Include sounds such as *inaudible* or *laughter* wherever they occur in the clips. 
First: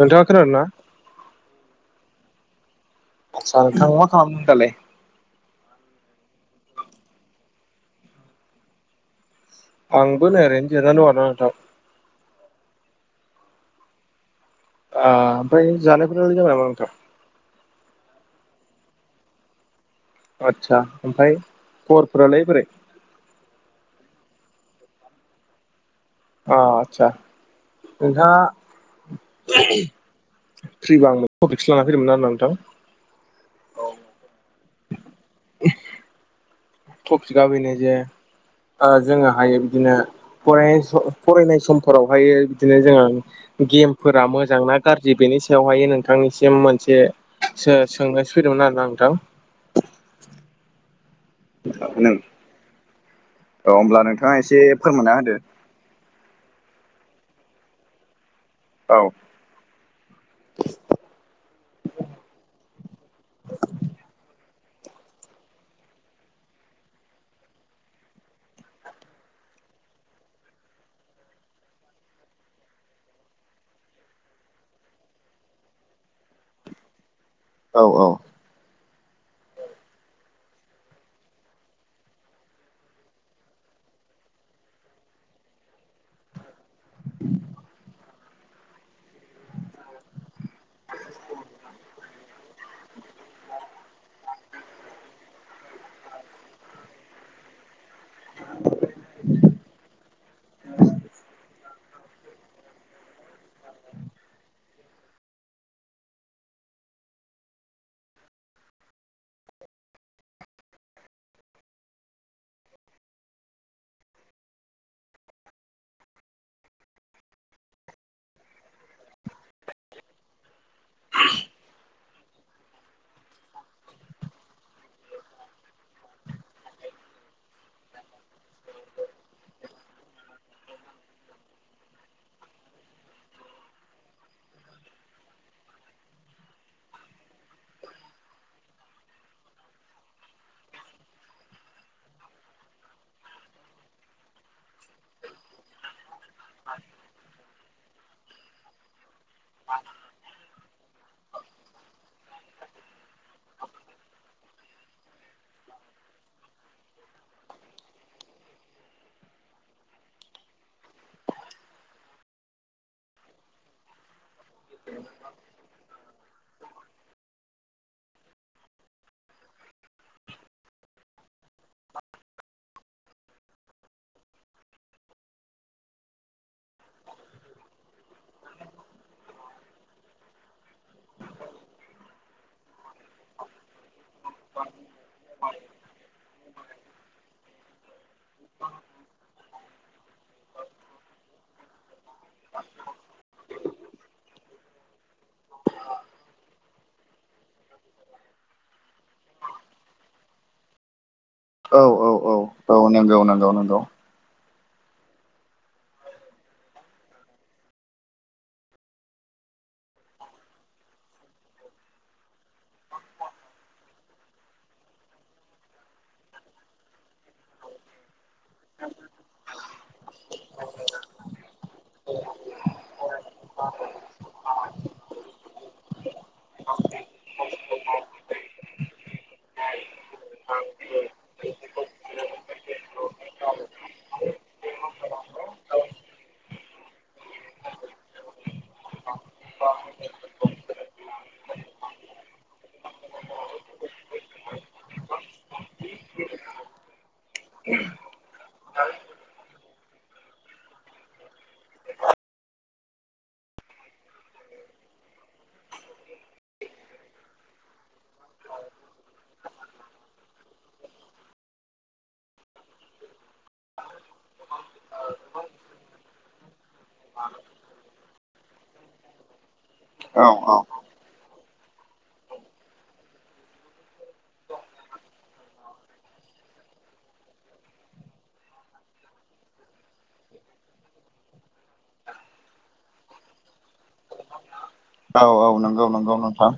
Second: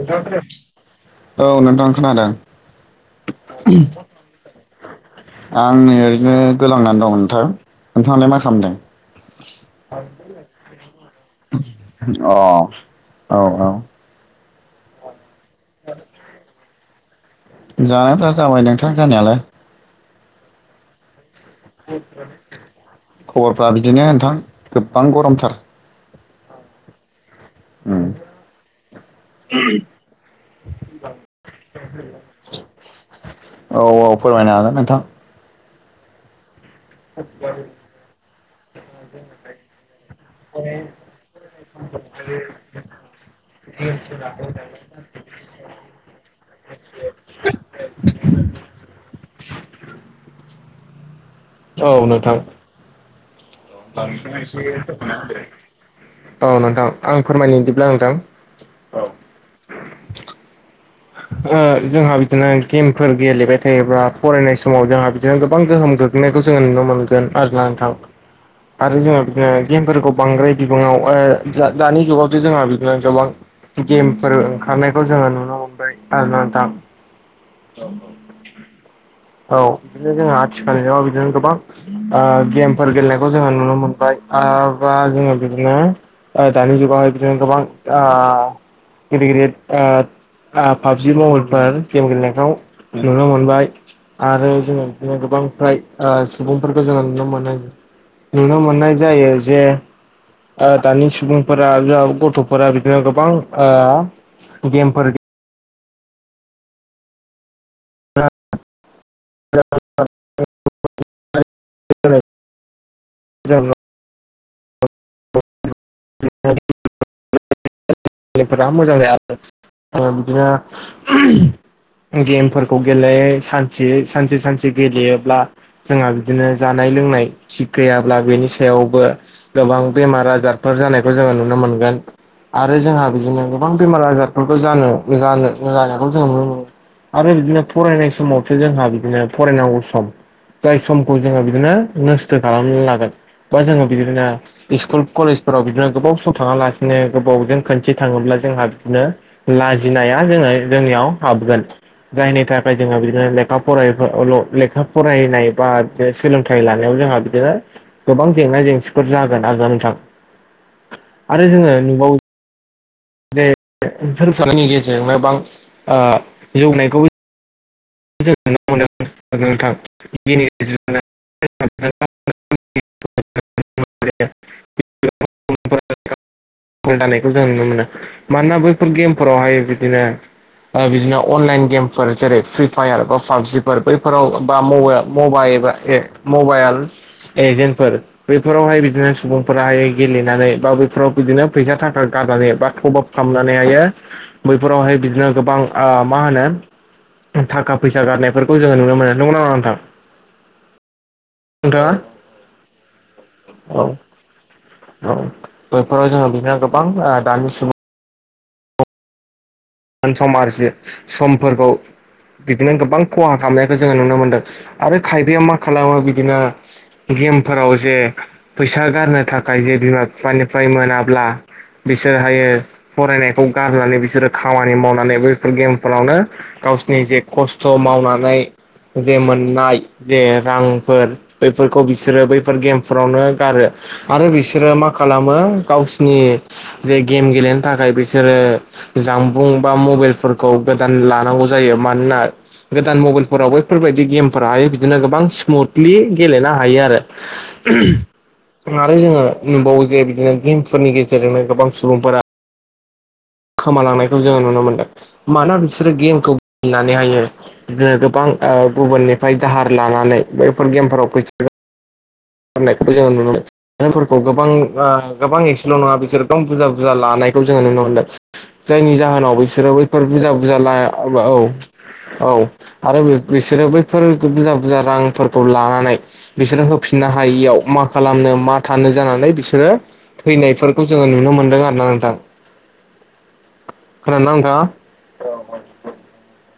नोंथाङा खोनादों ना? औ नोंथां खोनादों? आसा नोंथां मा खालामदों दालाय? आं ओरैनो गोलांनानै दं नोंथां नोंथाङालाय मा खालामदों? आंबो नै ओरैनो जिरायना दं आरोना नोंथां। अ औ औ। ओ ओमफ्राय जानायफोरालाय जाबाय नामा नोंथां? जानायफ्रा जाबाय नोंथां जानायालाय। आदसा ओमफ्राय खबरफोरालाय बोरै? *unintelligible* खबरफ्रा बिदिनो होनथां गोबां गरमथार। अ आतसा उम नोंथांङा फ्रिबा आं टपिकसो लाना फैदोंमोन आरो नोंथां। औ औ फोरमायनो हागोन नोंथां। *unintelligible* टपिका बेनो जे ओ जोङोहायो बिदिनो फरायनाय सम फरायनाय समफोरावहाय बिदिनो जोंहा गेमफोरा मोजांना गाज्रि बेनि सायावहाय नोंथांनिसिम मोनसे सो-सोंनो सफैदोंमोन आरोना नोंथां। औ नों नोंथां। औ *unintelligible* होमब्ला नोंथाङा एसे फोरमायना होदो औ नोंथां आं फोरमायनो बिदिब्ला नोंथां। औ। ओ जोंहा बिदिनो गेमफोर गेलेबाय थायोब्ला फरायनाय समाव जोंहा बिदिनो गोबां गोहोम गो ग्लैनायखौ जोङो नुनो मोनगोन आरोना नोंथां। आरो जोंहा बिदिनो गेमफोरखौ बांद्राय बिबांआव ओ जा दानि जुगावसो जोंहा बिदिनो गोबां गेमफोर ओंखारनायखौ जोङो नुनो आरोना नोंथां। औ औ। औ बिदिनो जोंहा आथिखाल जुगाव बिदिनो गोबां ओ गेमफोर गेलेनायखौ जोङो नुनो मोनबाय आरोबा जोङो बिदिनो ओ दानि जुगावहाय बिदिनो गोबां ओ गिदिर गिदिर ओ ओ पाबजि मबाइलफोर गेम गेलेनायखौ नुनो मोनबाय। आरो जोङो बिदिनो गोबां फ्राय ओ सुबुंफोरखौ जोङो नुनो मोनो। नुनो मोननाय जायो जे ओ दानि सुबुंफोरा जा गथ'फोरा बिदिनो गोबां ओ गेमफोर गे *unintelligible* *unintelligible* गथ'फोरा मोजां जाया आरो बिदिनो *unintelligible* गेमफोरखौ गेले सानसे सानसे सानसे गेलेयोब्ला जोंहा बिदिनो जानाय लोंनाय थिग गैयाब्ला बेनि सायावबो गोबां बेमार आजारफोर जानायखौ जोङो नुनो मोनगोन आरो जोंहा बिदिनो गोबां बेमार आजारफोरखौ जानो जानो जानायखौ जों नुनो मोनो। आरो बिदिनो फरायनाय समावथ' जोंहा बिदिनो फरायनांगौ सम। जाय समखौ जोङो बिदिनो नस्थ' खालामना लागोन। बा जोङो बिदिनो स्कुल कलेजफोराव बिदिनो गोबाव सम थाङालासिनो गोबावजों खनसे थाङोब्ला जोंहा बिदिनो लाजिनाया जोङो जोंनियाव हाबगोन। जायनि थाखाय जोङो बिदिनो लेखा फराय बा लेखा फरायनाय बा बे सोलोंथाइ लानायाव जोंहा बिदिनो गोबां जेंना जेंसिफोर जागोन आरो नोंथां। आरो जोङो नुबावो *unintelligible* गेजेरजोंनो गोबां जौनायखौ जों नुनो मोनो *unintelligible* *unintelligible* *inaudible* *unintelligible* जानायखौ जों नुनो मोनो मानोना बैफोर गेमफोरावहाय बिदिनो ओ बिदिनो अनलाइन गेमफोर जेरै फ्रि फायार बा पाबजिफोर बैफोराव बा मबे मबाइ बा ए मबाइल एजेन्टफोर। बैफोरावहाय बिदिनो सुबुंफोराहाय गेलेनानै बा बैफोराव बिदिनो फैसा थाखा गारनानै बा थबा खामनानै हायो बैफोरावहाय बिदिनो गोबां ओ मा होनो थाखा फैसा गारनायफोरखौ जोङो नुनो मोनो, नंगौ नङा नोंथां? औ नोंथाङा औ औ औ नंगौ नंगौ नंगौ। औ औ बेफोराव जोङो बिदिनो गोबां ओ दानि सुबुं *unintelligible* समफोरखौ बिदिनो गोबां खहा खालामनायखौ जोङो नुनो मोनदों आरो खायफाया मा खालामो बिदिनो गेमफोराव जे फैसा गारनो थाखाय जे बिमा बिफानिफ्राय मोनाब्ला बिसोरहायो फरायनायखौ गारनानै बिसोरो खामानि मावनानै बैफोर गेमफोरावनो गावसिनि जे खस्थ' मावनानै जे मोननाय जे रांफोर बैफोरखौ बिसोरो बैफोर गेमफोरावनो गारो । आरो बिसोरो मा खालामो गावसिनि जे गेम गेलेनो थाखाय बिसोरो जामबुं बा मबाइलफोरखौ गोदान लानांगौ जायो। मानोना गोदान मबाइलफोराव बैफोरबायदि गेमफोराहाय बिदिनो गोबां स्मुथलि गेलेनो हायो आरो। *unintelligible* आरो जोङो नुबावो जे बिदिनो गेमफोरनि गेजेरजोंनो गोबां सुबुंफोरा खोमालांनायखौ जोङो नुनो मोन्दों। मानोना बिसोरो गेमखौ गेलेनानैहायो बिदिनो गोबां ओ गुबुननिफ्राय दाहार लानानै बैफोर गेमफोराव फैसा *unintelligible* गारनायखौबो जों नुनो मोनो। *unintelligible* फोरखौ गोबां ओ गोबां एसेल' नङा बिसोर गोबां बुरजा बुरजा लानायखौ जोङो नुनो मोनदों। जायनि जाहोनाव बिसोरो बैफोर औ बुरजा औ बुरजा ला आ ब ब औ। औ आरो बिसोरो बैफोर बुरजा बुरजा रांफोरखौ लानानै बिसोरो होफिननो हायियाव मा खालामनो मा थानो जानानै बिसोरो थैनायफोरखौ जोङो नुनो मोनदों आरोना नोंथां। खोनदोंना नोंथाङा? औ औ नंगौ नंगौ नोंथां।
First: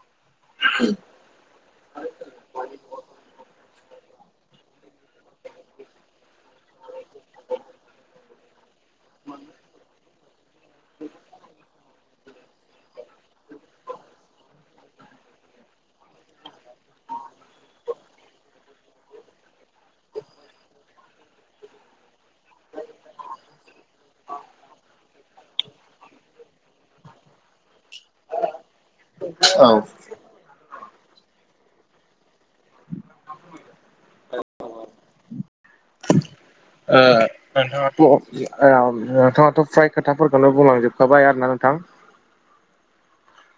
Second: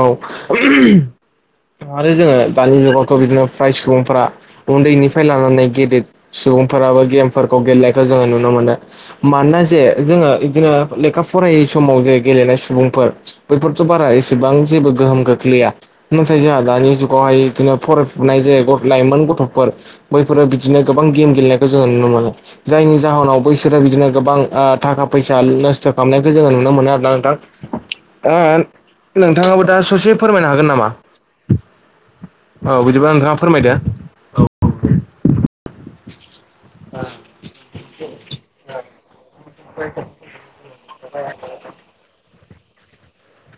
औ *unintelligible* आरो जोङो दानि जुगावथ' बिदिनो फ्राय सुबुंफ्रा उन्दैनिफ्राय लानानै गेदेर सुबुंफोराबो गेमफोरखौ गेलेनायखौ जोङो नुनो मोनो। मानोना जे जोङो इदिनो लेखा फरायै समाव जे गेलेनाय सुबुंफोर बैफोरथ' बारा एसेबां जेबो गोहोम खोख्लैया नाथाय जोंहा दानि जुगावहाय बिदिनो फरायफुनाय जे लाइमोन गथ'फोर बैफोरो बिदिनो गोबां गेम गेलेनायखौ जोङो नुनो मोनो। जायनि जाहोनाव बैसोरो बिदिनो गोबां ओ थाखा फैसा नस्थ' खालामनायखौ जोङो नुनो मोनो आरोना नोंथां। *unintelligible* नोंथाङाबो औ दा ओ ससे फोरमायनो हागोन नामा? औ- बिदिबा नोंथाङा फोरमायदो। *inaudible* ओ- नोंथाङाथ' ओं- उम- नोंथाङाथ' फ्राय खोथाफोरखौनो बुंलांजोबखाबाय आरोना नोंथां।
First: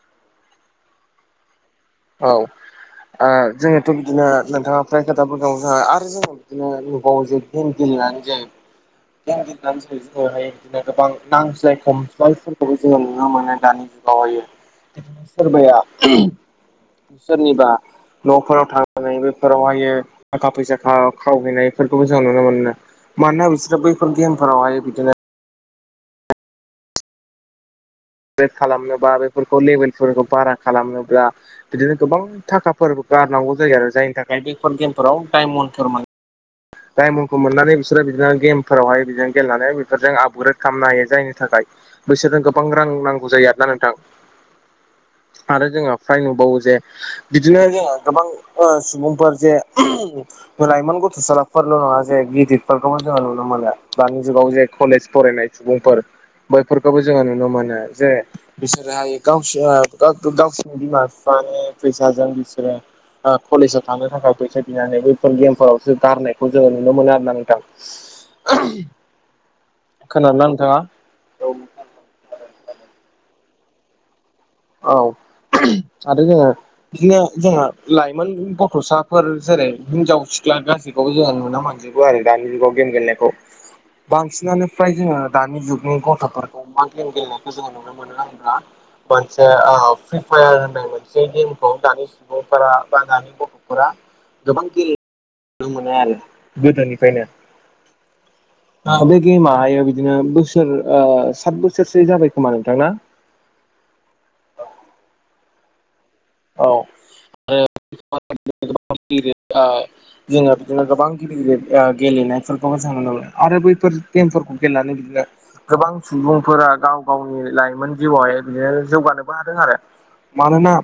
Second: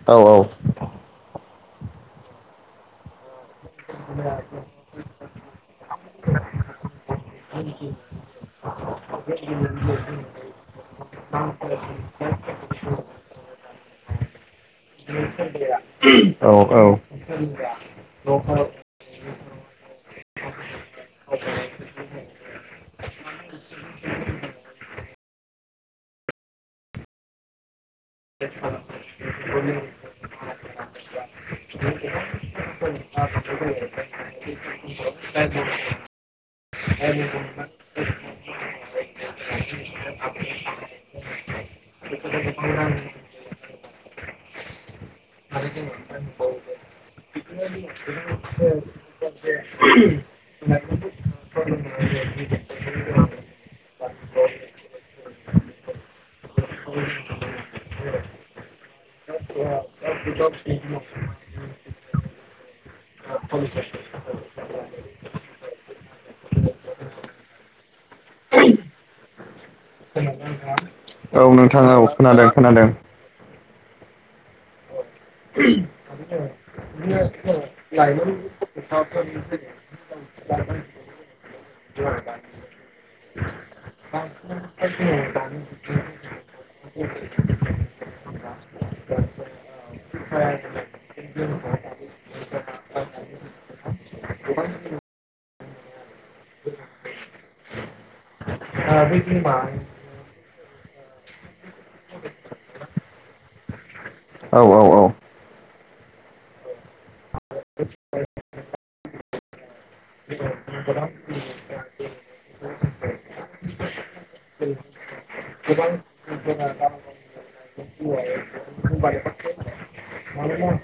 औ- औ- औ- ओ- जोङोथ' बिदिनो नोंथाङा फ्राय खोथाबो दङ ज *unintelligible* आरो जों बिदिनो नुबावो जे गेम गेलेनानै जों गेम गेलेनानै जों जोङोहाय *unintelligible* बिदिनो गोबां नांज्लाय खमस्वालफोरखौबो जोङो नुनो मोनो दानि जुगावहायो । सोरबाया औ औ सोरनिबा न'फोराव थांनानै बेफोरावहायो थाखा फैसा खाव- खावहैनायफोरखौबो जों नुनो मोनो। मानोना बिसोरो बैफोर गेमफोरावहाय बिदिनो *unintelligible* खालामनोबा बेफोरखौ लेबेलफोरखौ बारा खालामनोब्ला, बिदिनो गोबां थाखाफोर गारनांगौ जायो आरो जायनि थाखाय बेफोर गेमफोराव डायमन्डफोर मानो डायमन्डखौ मोननानै बिसोरो बिदिनो गेमफोरावहाय बिदिनो गेलेनानै बेफोरजों आपग्रेड खालामनो हायो। जायनि थाखाय बैसोरनो गोबां रां नांगौ जायो आरोना नोंथां। आरो जोंहा फ्राय नुबावो जे बिदिनो जोङो गोबां ओ- सुबुंफोर जे लाइमोन गथ'सा फोरल' नङा जे गिदिरफोरखौ जोङो नुनो मोनो दानि जुगाव जे कलेज फरायनाय सुबुंफोर बैफोरखौबो जोङो नुनो मोनो जे बिसोरोहाय गावसोर *unintelligible* फैसाजों बिसोरो कलेजाव थांनो थाखाय फैसा बिनानै बैफोर गेमफोरावसो गारनाय खौ जोङो नुनो मोनो होनना नथां। खोनानो नोंथाङा? औ नोंथाङा औ खोनादों खोनादों। औ आरो जोङो बिदिनो जोंहा लाइमोन गथ'साफोर जेरै हिनजाव सिख्ला गाज्रि बेखौबो जोङो नुना मोनजोबो आरो दानि जुगाव गेम गेलेनायखौ बांसिनानो फ्राय जोङो दानि जुगनि गथ'फोरखौ मान्थलिम गेलेनायखौ जोङो नुनो मोनो होनोब्ला फ्रि फायार होननाय मोनसे गेमखौ दानि सुबुंफोरा बा दानि गथ'फोरा जबांखि मोना आरो गोदोनिफ्रायनो बे गेमाहाय बि बिदिनो बोसोर साथ बोसोरसो जाबाय खोमा नोंथांना? औ औ औ। औ *unintelligible* जोङो बिदिनो गोबां गिदिर गिदिर गेलेनायफोरखौ ज दो आरो बैफोर गेमफोरखौ गेलेनानै बिदिनो गोबां सुबुंफोरा गाव गावनि लाइमोन जिउआवहाय बिदिनो जौगानोबो हादों आरो। मानोना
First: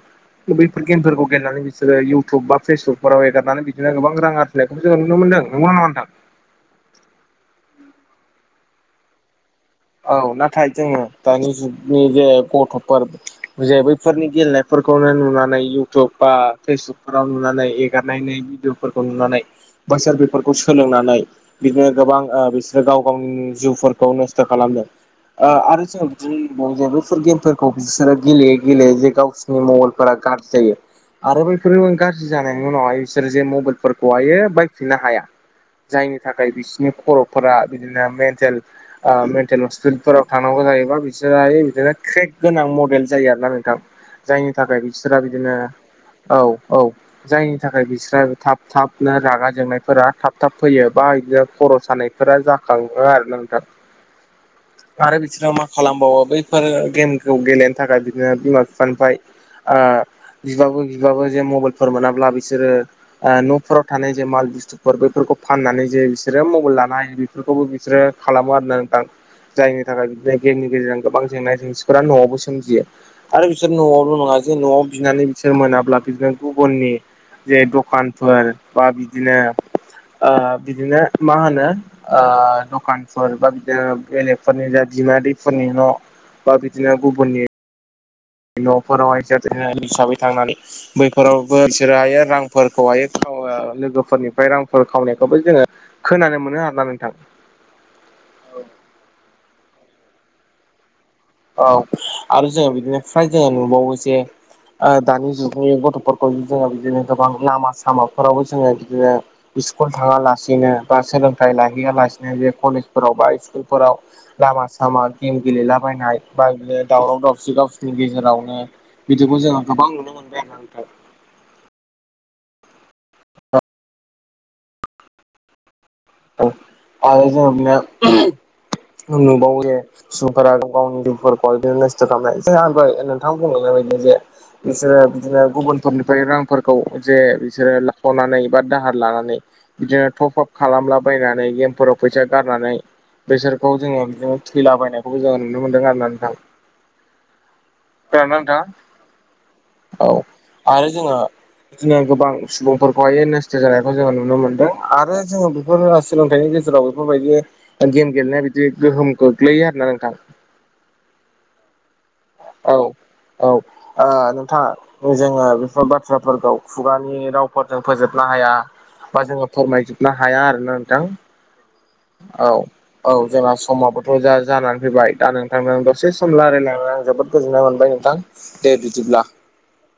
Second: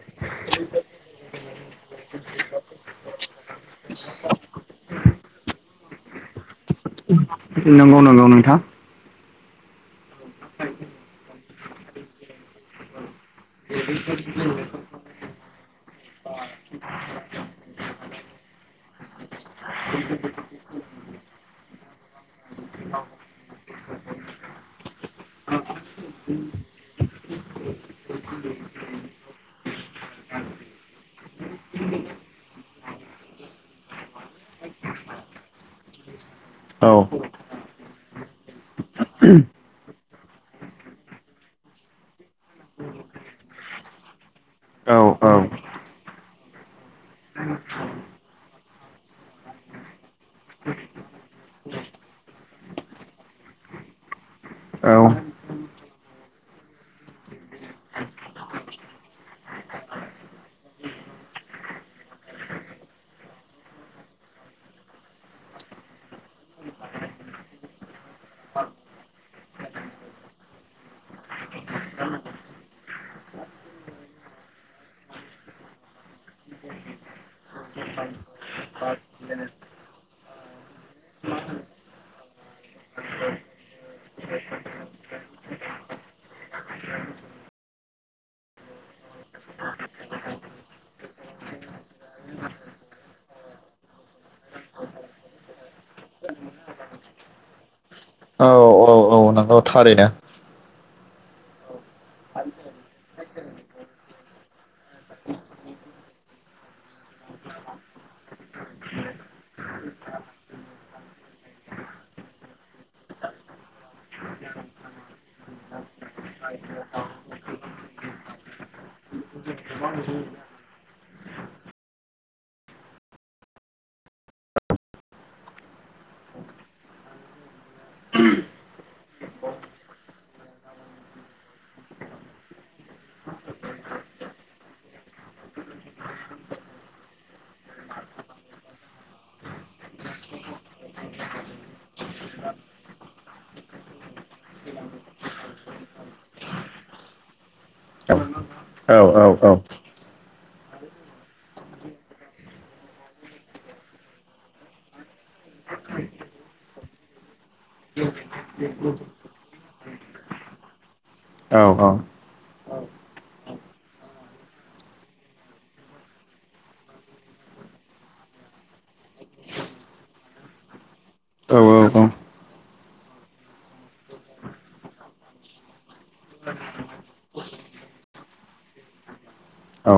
बैफोर गेमफोरखौ गेलेनानै जो इउटुब बा फेसबुकफोराव एगारनानै बिदिनो गोबां आरजिनायखौ जों नुनो मोनदों नुनो न मोनदों। नंगौ नंगौ नोंथा। औ नाथाय जोङो दानि जुगनि जे गथ'फोर जे बैफोरनि गेलेनायफोरखौनो नुनानै इउटुब बा फेसबुकफोराव नुनानै एगारनाय भिडिअफोरखौ नुनानै बोसोर बेफोरखौ सोलोंनानै बिदिनो गोबां बिसोरो गाव गावनि जिउफोरखौनो खालामदों । आरो जोङो बिदिनो लबावो जे बैफोर गेमफोरखौ बिसोरो गेलेयैेलेै जे गाव नि *unintelligible* गाज्रि जायो। आरो बैफोर गाज्रि जानायनि उनावहाय बिसोरो जे मबाइलफोरखौहायो बायफिननो हाया। जायनि थाखाय औ बिसिनि खर'फोरा बिदिनो मेन्टेल मेन्टेल हस्पि फोराव थांनांगौ जायोबा बिसोरहाय बिदिनो क्रेक गोनां मडेल जायो आरोना नोंथां जायनि थाखाय औ बिसोरा औ बिदिनो औ औ जायनि थाखाय बिस्रा थाब थाबनो रागा जोंनायफोरा थाब थाब फैयो बा बिदिनो खर' सालानाय फोर जाखाङो आरो नोंथां आरो बिसोरो मा खालामबावो बैफोर गेमखौ गेलेनो थाखाय बिदिनो बिमा बिफानिफ्राय बिबाबो बिबाबो जे मबाइलफोर मोनाब्ला बिसोरो न'फोराव थानाय जे माल बेफोरखौ फाननानै जे बिसोरो मबाइल लानो हायो बेफोरखौबो बिसोरो खालामो आरो जायनि थाखाय बिदिनो गेमनि गेजेरजों गोबां जेंना जेंसिफोरा न'आवबो सोमजियो आरो बिसोर न'आवल' नङा जे न'आव बिनानै बिसोर मोनाब्ला बिदिनो गुबुननि जे दखानफोर बा बिदिनो बिदिनो मा होनो दखानफोर बा बिदिनो बेलेगफोरनि जा बिम दैफोरनि न' बा बिदिनो गुबुननि न'फोरावहाय जारि हिसाबै थांनानै बैफोरावबो बिसोरो हायो रांफोरखौहायो खो आरो लोगोफोरनिफ्राय रांफोर खामनायखौबो जोङो खोनानो मोनो आरोना नोंथां। औ औ औ नोंगौ थारैनो। औ आरो जोङो बिदिनो फ्राय जोङो नुबावो जे दानि जुगनि गथ'फोरखौ जोङो बिदिनो गोबां लामा सामाफोरावबो जोङो बिदिनो स्कुल थाङालासिनो बा सोलोंथाइ लाहैया लासिनो बे कलेजफोराव बा स्कुलफोराव लामा सामा गेम गेलेलाबायनाय बायलो दावराव दावसि गावसिनि गेजेरावनो बिदिखौ जोङो गोबां नुनो मोनबाय आरो नोंथां औ आरो जोबनायाव नुबावो सुबुंफोरा गावनि दुखफोरखौ बिदिनो नस्थ' खालामनाय जों आं दहाय नोंथांनो बुंलांनाय बायदि जे बिसोरो बिदिनो गुबुनफोरनिफ्राय रांफोरखौ जे बिसोरो लाख'नानै बा दाहार लानानै बिदिनो टपआप खालामलाबायनानै गेमफोराव फैसा गारनानै बेसोरखौ जोङो बिदिनो थैलाबायनायखौबो जोङो नुनो मोनदों आरो नोंथां औ खोनादों ना नोंथां औ औ औ औ आरो जोङो बिदिनो गोबां सुबुंफोरखौहाय नस्थ' जानायखौ जोङो नुनो मोनदों आरो जोङो बेफोर सोलोंथाइनि गेजेराव बेफोरबायदि गेम गेलेनाया बिदि गोहोम गोग्लैयो आरोना नोंथां औ औ औ औ ओ नोंथां जोङो बेफोर बाथ्राफोरखौ खुगानि रावफोरजों फोजोबनो हाया बा जोङो फोरमायजोबनो हाया आरोना नोंथां औ औ जोंहा समाबोथ' जा जानानै फैबाय दा नोंथांनो दसे सम रायज्लाय लायनानै आं जोबोद गोजोननाय मोनबाय नोंथां दे बिदिब्ला औ